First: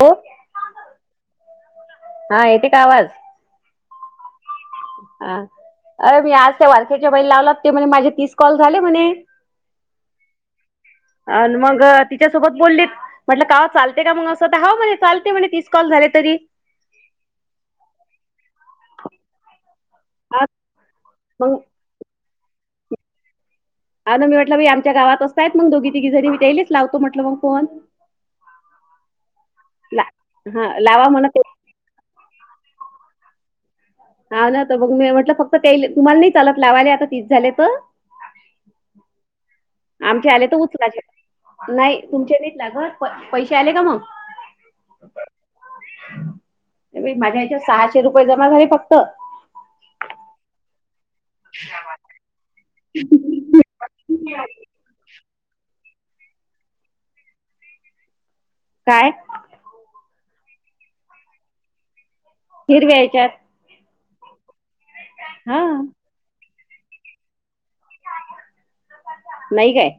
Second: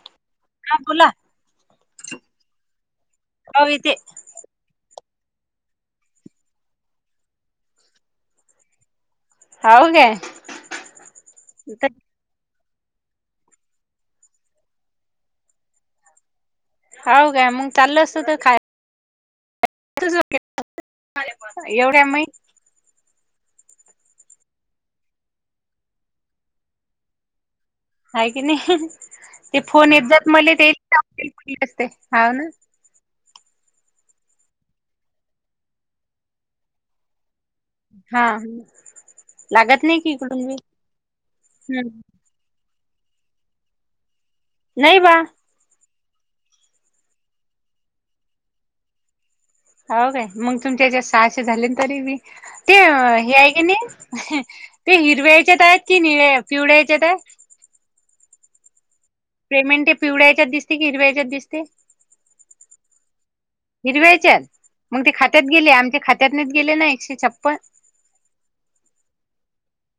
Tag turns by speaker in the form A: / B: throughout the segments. A: हो
B: ह बोला
A: हा येते का
B: हाव येते
A: ह अरे मी आज त्या वारख्याच्या बाहि लावलात ते म्हणे माझे तीस कॉल झाले म्हणे
B: हाव काय
A: आणि मग तिच्यासोबत बोललीत म्हटलं का चालते का मग असं तर हाव म्हणे चालते म्हणे तीस कॉल झाले तरी
B: हाव काय मग चाल असत तर खा [inaudible]
A: हा मग
B: [unintelligible] एवढ्या मय
A: आजच मी म्हटल आमच्या गावात असतायत मग दोघी तिघी जरी मी येईलेच लावतो म्हटलं मग फोन
B: हाय कीने ते फोन
A: ला
B: येत जत मले ते
A: हा
B: येईल [inaudible]
A: लावा म्हणत
B: [unintelligible] म्हणच ते हा ना
A: हा ना तर मग मी म्हटलं त फक्त त्याले तुम्हाला नाही चालत लावाय आता तीस झाले तर
B: हा हा
A: आमचे आले तर उचलाचे
B: हम्म
A: नाही तुमच्या नाय लागत पैसे आले का मग
B: नाही बा
A: माझ्या या्याच्या सहाशे रुपये जमा झाले फक्त
B: हाव काय मग तुमच्याच्या सहाशे झाले तरी मी ते हे आहे की नाही ते हिरव्याच्यात आहेत कि निळ्या पिवळे हेच्यात आहेत
A: काय
B: पेमेंट हे पिवळ्या हेच्याच दिसते की हिरवायच्याच दिसते
A: हीरव्या हेच्यात
B: हिरव्यायच्याच मग ते खात्यात
A: हा
B: गेले आमच्या खात्यातनेच गेले ना एकशे छप्पन
A: नाही काय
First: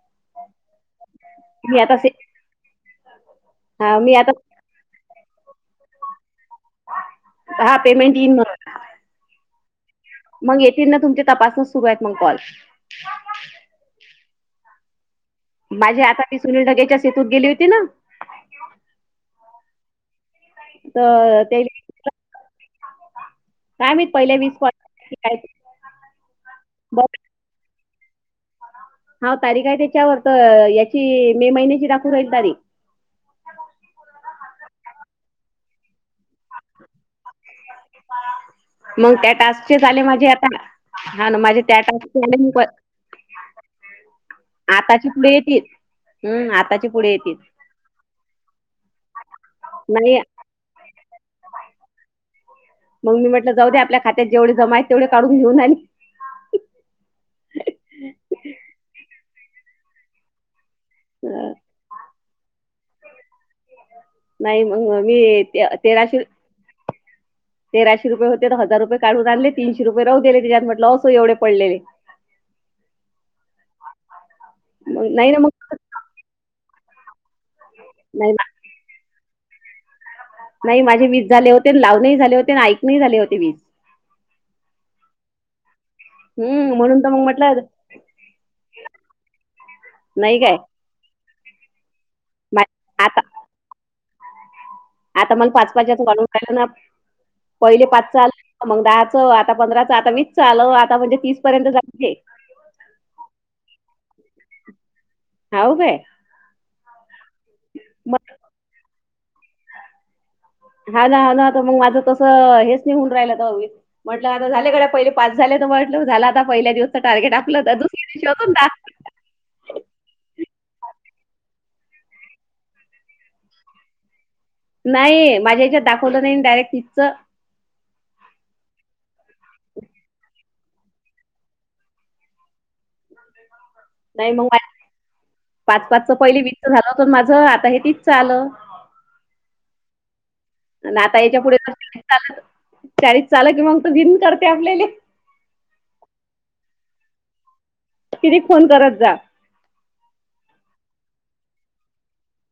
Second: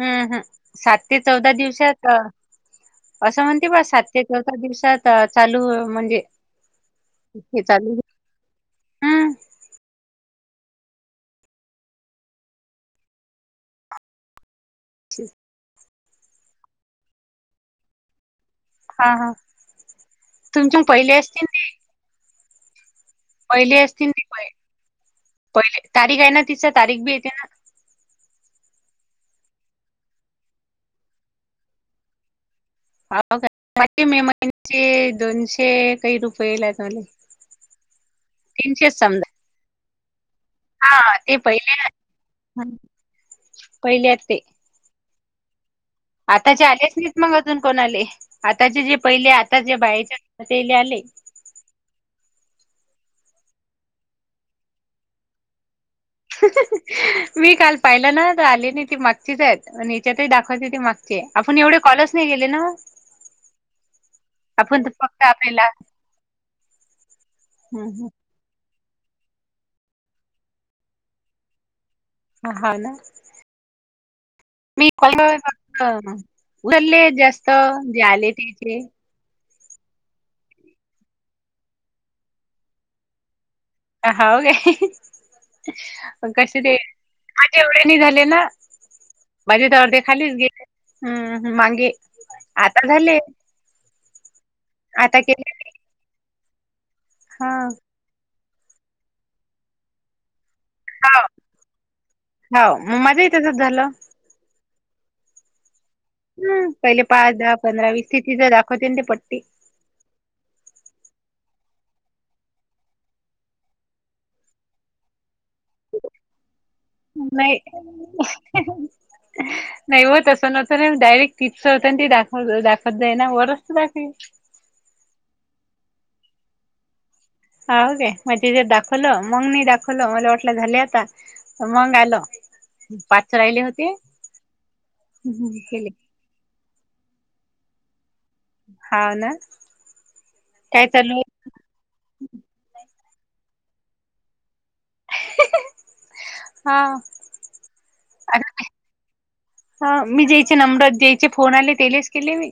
B: हम्म हम सात ते चौदा
A: मी आता
B: दिवसात
A: से
B: असं म्हण ते ब
A: हा मी
B: सात ते
A: आता
B: चौथ दिवसात चालू म्हणजे, हे
A: हा
B: चालू
A: पेमेंट इईन म.
B: हं.
A: मग येतील ना तुमचे तपासण सुरू आहेत मग कॉल.
B: अच्छ.
A: माझे आता मी सुनील ढगेच्या शेतत गेले होती ना.
B: हा हा तुमच्या पहिले
A: तर
B: असतील
A: ते
B: ना. पहिले
A: काय मी
B: असतील
A: पहिल्या वीस कॉल काय
B: पहिले तारीख आहे ना ति तारीख बी
A: बरं
B: येते ना.
A: हा तारीख आहे त्याच्यावर तर याची मे महिन्याची दाखवून राहील तारीख.
B: काे मे महिन्याचे दोनशे काही रुपये लात मले.
A: मग
B: समजा.
A: त्या टास्कचे झा आले माझे आता.
B: हां,
A: हा
B: ते
A: ना माझे
B: पहिले
A: त्या टा मी प.
B: हं, पहिले आहेत ते.
A: आताची पुढे येेत.
B: आताचे आलेच नाहीच मग अजून कोणा आले आताचे जे पहिले आता जे
A: नाही
B: बायचे ते आले.
A: मग मी म्हटलं जाऊ देे आपल्या खात्यात जेवढे जमा आहेत तेवढे काढून घेऊन आले.
B: मी काल पाहिलं ना तर आली ना ती मागचीच आहेत याच्यातही दाखवायची ती माग. ते
A: अं,
B: आपण एवढे कॉलज नाही गेले ना.
A: नाही
B: आपण तर
A: मग
B: फक्त
A: मी
B: आपेला.
A: ते- तेराशे तेराशे रुपये होते तर हजार रुपये काढून आणले तीनशे रुपये राह दिले तिच्यात म्हटलं असो एवे पडलेले.
B: ह हा ना. मी
A: मग नाही ना मग
B: फक्त उचलले जास्त जेले
A: नाही
B: त्याचे.
A: नाही माझे वीस झाले होते लाव नाही झाले होते ऐक नाही झाले होते वीस.
B: अ हा हो का. कसे
A: हम्म
B: ते
A: म्हणून तर मग म्हटलं
B: माझ्यावढ्यानी झाले ना. बाजू तर अर्धे खालीच
A: नाही काय
B: गेले हम् मगे आता झाले.
A: आता मग पाच पाचच वाढून कालं ना
B: हा
A: पहिले पाच सल. मग दहाचं आता पंधराचं आता मीच चाल आता म्हणजे तीस पर्यंत जाय.
B: हो मग माझं तसंच झालं.
A: हऊ का.
B: हम पहिले पाच दहा पंधरा वीस ते ति जं दाखवते ते पट.
A: हा ना हा नाता मग माझं तसं हेच निहून राहिलं तरवी. म्हटलं आता झाले कडे पहिले पास झाले तर म्हटलं झालं आता पहिल्या दिवसचं टार्गेट आपलं तर दुसरी दिवशी होत ना.
B: ह. नाही हो तसं नव्हतं ना डायरेक्ट टिप्स होतं ते दाखव दाखवत जाई ना वरचत दाखवी.
A: नाही माझ्या ह्याच्यात दाखवलं नाही डायरेक्ट तिथचं.
B: हा होे मग तिथ दाखवलं मगनी दाखवलं मला वाटलं झाले आता. मग आलं पाचच राहिले होते.
A: नाही मग
B: हम्म,
A: पाच
B: केले
A: पाचच पहिली वीचच झालं होत माझ आता हे तीचच आलं.
B: हा ना काय चालू
A: आता
B: आहे.
A: याच्या पुढे. ल शाारी चाल की मग त भन करते आपल्याला.
B: हा.
A: कि फोन करत जा.
B: ह मी ज्यायचे नंबरात ज्यायचे फोन आले तेलेच केले मी.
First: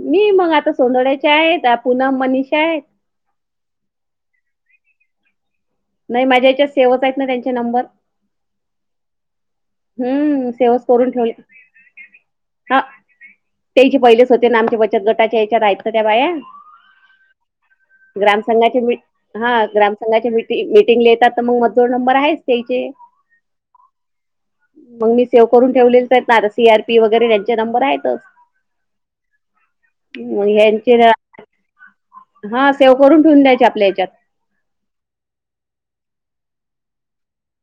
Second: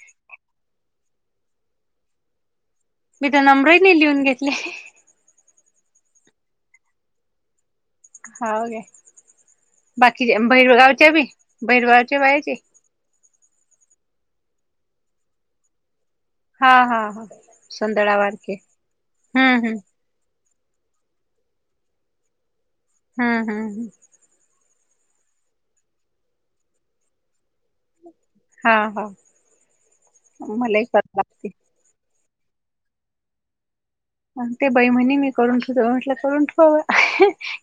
A: मी मग आता सोडड्याचे आहेत पुनम मनीषा आहेत.
B: मी तर नमब्रईने लिहून घेतले.
A: नाही माझ्या याच्यात सेवच आहेत ना त्यांचे नंबर.
B: होागे बाकीच्या
A: हम्म सेवच करून
B: भैरगावच्या बी
A: ठेवले
B: भैरगावच्या बायाचे.
A: ते जी पहिलेच होते ना आमचे बचत गटाच्या याच्यात आहेतऐ त्या बाया.
B: हा हा हा सधळा वारके हम्म हम्म.
A: संघा मिीटिंग ला येतात तर मग मग जोड नंबर आहेच त्याचे.
B: हम्म हम्म हम.
A: मग मी सेव्ह करून ठेवलेच आहेत ना सी आर पी वगैरे त्यांचे नंबर आहेतच
B: हा हा
A: मग
B: मलाही
A: ह्यांचे
B: करा लागते
A: हा सेव करून ठेवून द्यायचे आपल्या याच्यात
B: ते बही म्हणी मी करून ठेवत म्हटलं करून ठेवाव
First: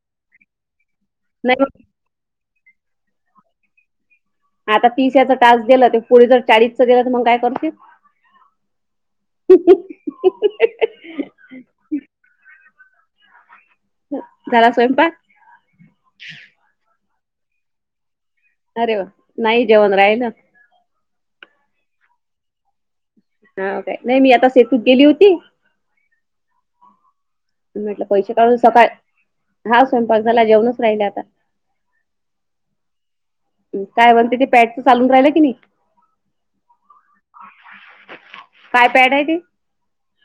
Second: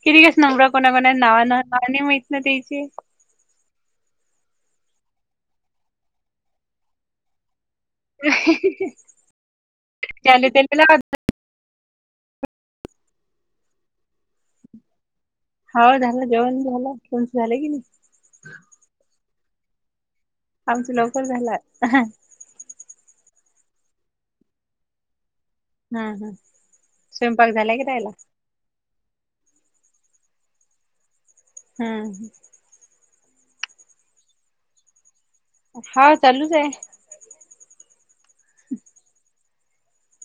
B: किती कस नमरा कोणाकणा ना ना नाही माहित ना त्याचे
A: आता तिसऱ्याच तास गेलं ते पुढे जर चाळीसच गेलं तर मग काय करतील
B: त्याले त बला
A: झारा स्वयंपाक
B: हो झालं जेन झालं फन झाले क नाही
A: अरे वा नाही जेवण राहि ना
B: आमचं लवकर झालं
A: हा काय नाही मी आता सेतू गेली होती.
B: हम् हा. स्वयपाक झाले
A: म्हटलं पैसे काढून सकाळ हा स्वयंपाक झाला जेवणच राहिले आता
B: हम्
A: काय म्हणते ते पॅटचं चालून राहिलं की नाही
B: हा चालूच आहे
A: काय पॅड आहे ती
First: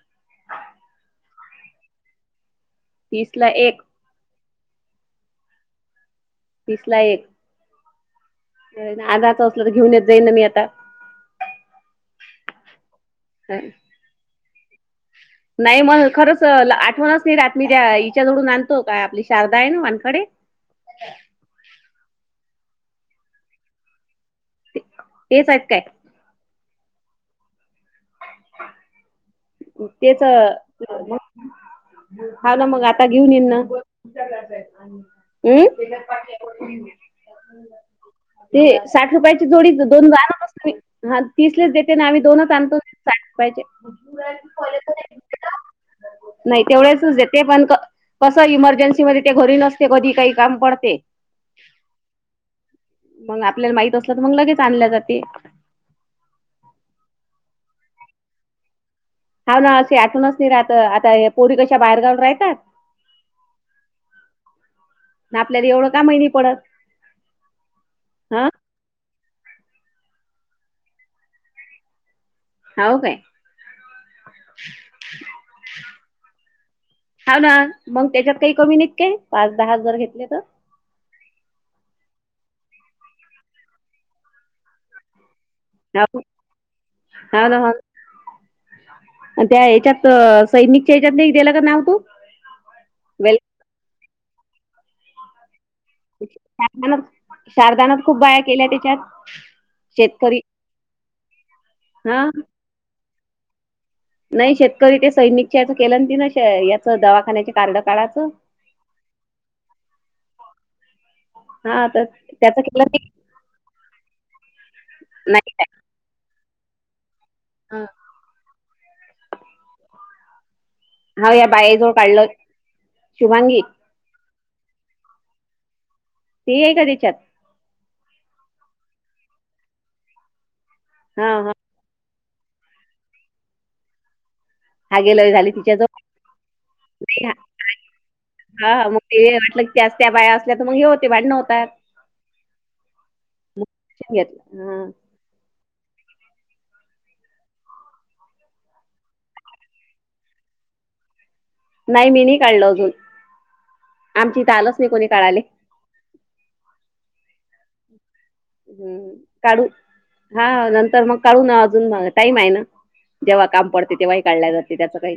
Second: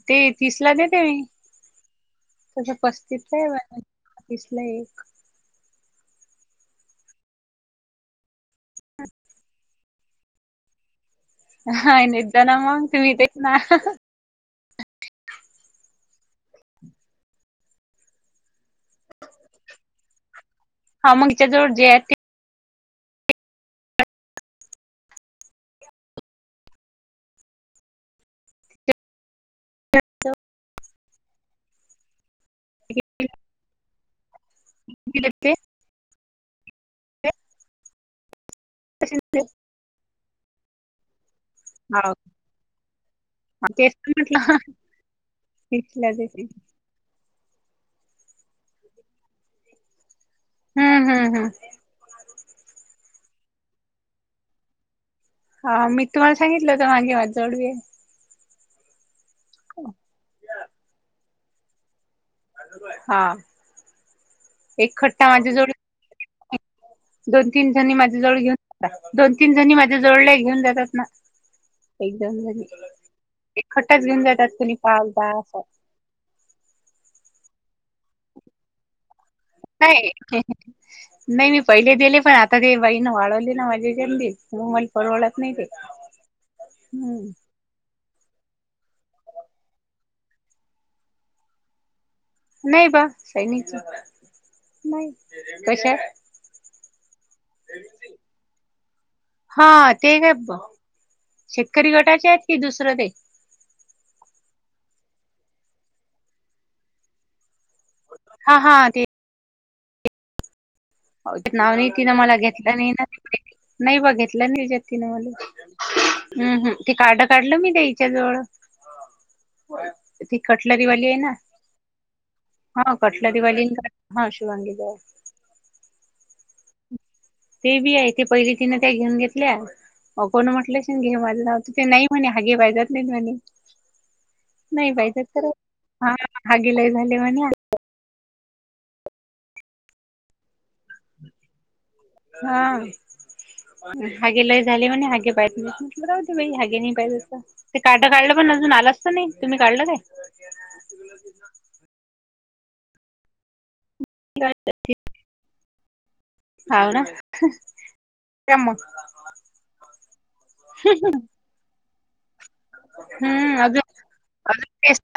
B: ते तीस ला देते मी तस पस्तीस ला
A: तीसला
B: आहे
A: एक
B: तसला एक
A: तिसला एक आधाच असलं तर घेऊन येत जाईल ना मी आता
B: हा निदाना म तुम्ही ते ना
A: नाही मग खरंच आठवणच नाही रात मी त्या हिच्या जवडून आणतो काय आपली शारदा आहे ना मानखडे
B: हा मगीच्या जवळ जे आहे ते
A: तेचट कांय तेच हव ना मग आता घेऊन येईन ना
B: दिले ते.
A: हम् ते साठ रुपयाची जोडीच दोन गा ना बसत हा तिसलेच देते ना आम्ही दोनच आणतो पाहिजे
B: म्हटलाे
A: नाही तेवढेच देते पण कसं इमर्जन्सी मध्ये ते घरी नसते कधी काही काम पडते
B: हम्म हम्म हम्म
A: मग आपल्याला माहित असलं तर मग लगेच आणल्या जाते
B: हा मी तुम्हाला सांगितलं होत मागे माझ जळू
A: हा ना अशी आठवूनच नाही राहत आता पोरी कशा बाहेरगाव राहतात
B: हा एक खट्टा माझ्या जोड
A: का महिणी पडत
B: दोन तीन जणी माझ्या जवळ
A: हा
B: घेऊनात दोन तीन जणी माझ्या जवळ घेऊन जातात ना एकदम घरी
A: हो काय
B: एक खट्टच घेऊन जातात कुणी पालदा असा
A: हा ना मग त्याच्यात काही कमी नाहीत काय पाच दहा हजार
B: नाही
A: घेतले तर
B: नाही मी पहिले दिले पण आता ते बाईण वाळवली ना माझे गली ममईल परवळत नाही ते
A: ह
B: हम्म
A: ह त्या ह्याच्यात सैनिकच्या ह्याच्यात दिला का नाव तो
B: नाही बा सैनची नाही कशा
A: शारदाना शारदानात खूप बाया केल्या त्याच्यात
B: हा ते काय
A: शेतकरी
B: ब- शेतकरी
A: हा
B: गटाचे आहेत की दुसरं ते
A: नाही शेतकरी ते सैनिकच्या याच केलं न तीन याचं दवाखान्याचे कार्ड काडायच.
B: हा हा ते
A: ह [unintelligible] [inaudible]
B: हो नाव नाही तिनं मला घेतलं
A: केलं
B: नाही
A: ते
B: ना नाही बा घेतलं नाही ह्याच्यात तिनं
A: नाही
B: मले [unintelligible] हम्म हम्म ते कार्ड काढलं मी त्या
A: हा.
B: ह्याच्या जवळ. ती कटलरीवाली आहे ना
A: हा या बायाजवळ काढलं
B: हा
A: शुभांगी
B: कटलरीवाली हा शिवांगीला आहे.
A: ते आहे का त्याच्यात?
B: ते बी आहे ते पहिली तिने त्या घेऊन घेतल्या अ कोण म्हटले अशील घे
A: हा
B: माझ
A: हा
B: नाव तिथ नाही म्हणे हागे बाई जात नाहीत म्हणे नाही
A: हा
B: बाई
A: गेलं
B: तर
A: झाली तिच्याजवळ
B: हा हागेलाही झाले म्हणे. [unintelligible]
A: हा हा मग ते वाटलं त्याय त्या बाया असल्या तर मग हे होते भांडणं होतात.
B: हा
A: मग
B: हगे लय
A: घेतलं हा
B: झाली म्हणे हगे पाहत बर होते बाई हगे नाही पाहिजे ते कार्ड काढलं पण अजून आलाच तर नाही तुम्ही काढलं काय?
A: नाही मी नाही काढल अजून आमची इथ
B: काय
A: आलंच नाही कोणी काढाले
B: हाव ना
A: ह
B: मग
A: हम काढू हा नंतर मग काढू ना अजून टाईम आहे ना. जेव्हा
B: हम्म
A: काम
B: अजून
A: पडते तेव्हाही काढल्या जाते त्याच
B: अजून
A: काही.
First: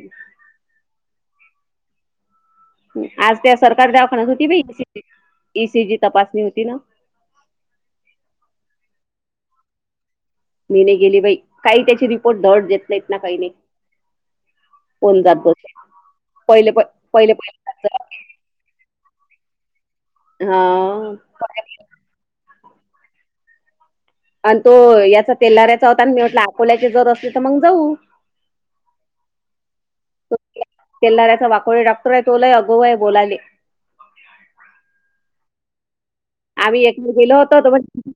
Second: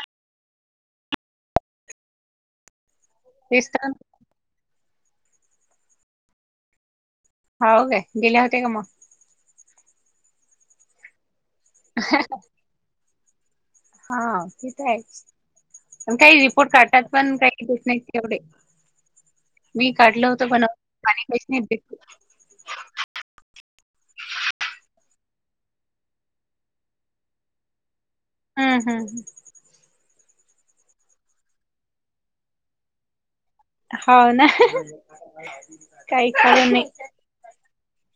A: आज त्या
B: तेच तर
A: सरकार दवा म्हणत होती बाई इ, सी, जी तपासणी होती ना.
B: हाव काय गेल्या होत्या का मग.?
A: मी नयी गेली बाई काय त्याची रिपोर्ट धड देत नाहीत ना काही नाही.
B: हा हा ते तर
A: कोण
B: आहेच.
A: जात बस
B: पण काही रिपोर्ट
A: पहिले प
B: काढतात
A: पहिले
B: पण काही दिसत नाही
A: पहिले
B: एवढे. मी काढलं होतं
A: हा
B: पण बाकी काहीच नाही
A: आणि तो याचा तेलऱ्याचा होता आणि मी म्हटला अकोल्याचे जर असले तर मग जाऊ.
B: हम्म, हम्म
A: तेलाऱ्याचा वाकोडे डॉक्टर आहे तो लय आगवु आहे बोलायले.
B: हाव ना.. काही खरं
A: आम्ही
B: नाही.
A: एक गेलो होतो म्हणे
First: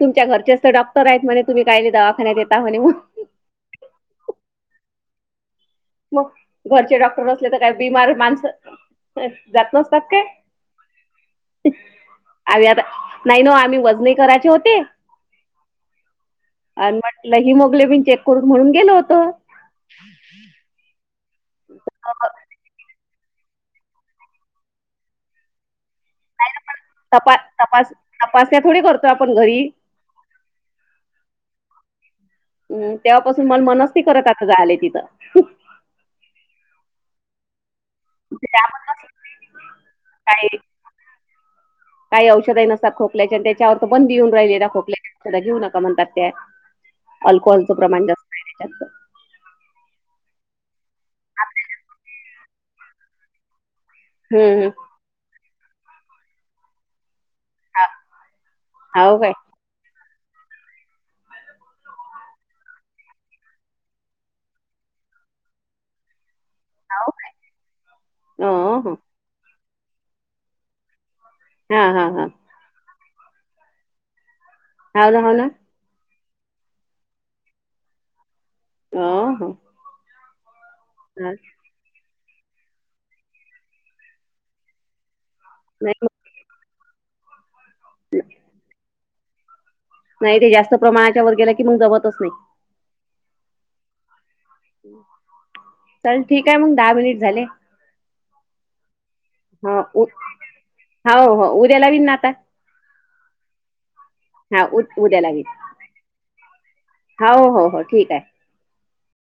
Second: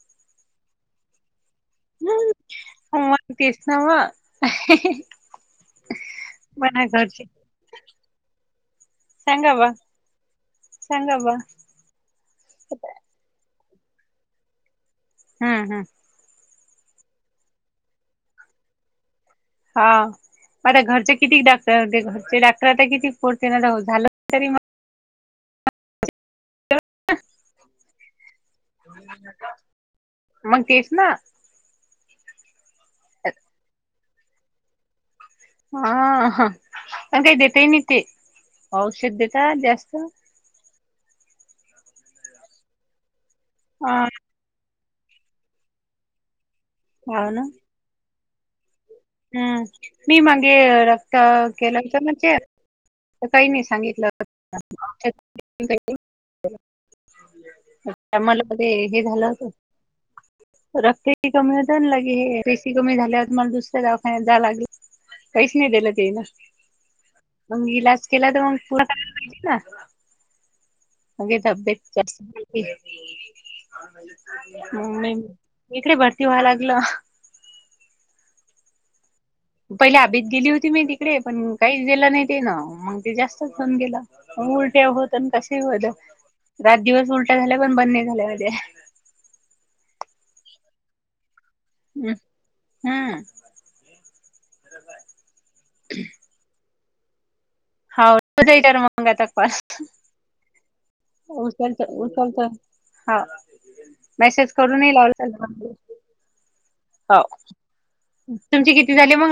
A: तुमच्या घरच्याच डाँक्टर आहेत म्हणे तुम्ही कायले
B: हम्म,
A: दवाखान्याता म्हणे मग.
B: तेच नव.
A: मग घरचे डॉक्टर असले तर काही बिमार माणसं
B: सांगा बा
A: जात नसतात काय?
B: सांगा बा
A: आम्ही आता नाही ना ओ आम्ही वजने करायचे होते.
B: हा हा
A: आण म्हटलं हिमोग्लोबिन चेक करून म्हणून गेलो होतो.
B: हा मग आता घरचे किती डाक्टर होते घरचे डॉक्टर आता किती पोडते ना झालं तरी
A: तपा तपास तपासण्या थोडी करतोय आपण घरी.
B: मग तेच ना.
A: हम्म तेव्हापासून मला मनच नाही करत आता जायले तिथं.
B: हा अ काय देत ही नाही ते औषध देेता जास्त.
A: काय काही औषध नसतात खोकल्याचे आणि त्याच्यावर च
B: हा
A: पण देवून राहिले त्या खोकल्या घेऊ नका म्हणतात ते
B: हाव ना.
A: अल्कोहलचं प्रमाण जास्त आहे त्याच्यात त.
B: हम्म नाही मगे रक्त केलं होत न चेक तर काही नाही सांगितल.
A: हम्म, हम्म.
B: [unintelligible] मला मध्ये हे
A: हो
B: झाल
A: काय
B: असलं. [unintelligible] रक्त कमी होते अन लगे हे पेसी कमी झाल्यात मग दुसऱ्या दवाखान्यात जाव लागलं काहीच नाही दिल त्याईन. मग इलाज केला तर
A: हो
B: मग पुरा
A: हो.
B: करा लागिना
A: हा
B: तब्येत
A: हा
B: जास्त
A: हा हाव ना हाव ना.
B: [unintelligible] इकडे भरती व्हाया लागल.
A: हां हां.
B: पहिले हबीत गेली होती मी तिकडे. पण- काहीच दिलं नाही तेन. मग ते जास्तच होऊन गेल. उलट्या होत आणि कसेही होत.
A: नाही मग
B: रात दिवस उलट्या झाल्या. पण बंद नाही झाल्या माझ्या.
A: नाही बाई. जास्त प्रमाणाच्या वर गेल की मग जमतचं नाही.
B: हा.
A: चल ठीक आहे मग. दहा मिनिट झाले.
B: हाव तर मंगा
A: हो, उ हो,
B: [unintelligible]
A: हो. उद्या
B: उचलतो
A: लावीन ना आता.
B: उचलतो. हाव. मॅसेज
A: हां, उ
B: करूनही
A: उद्या
B: लावला तर
A: लावीन.
B: चालतो. हो.
A: हो. ठीक आहे.
B: तुमचे किती झाले मंग?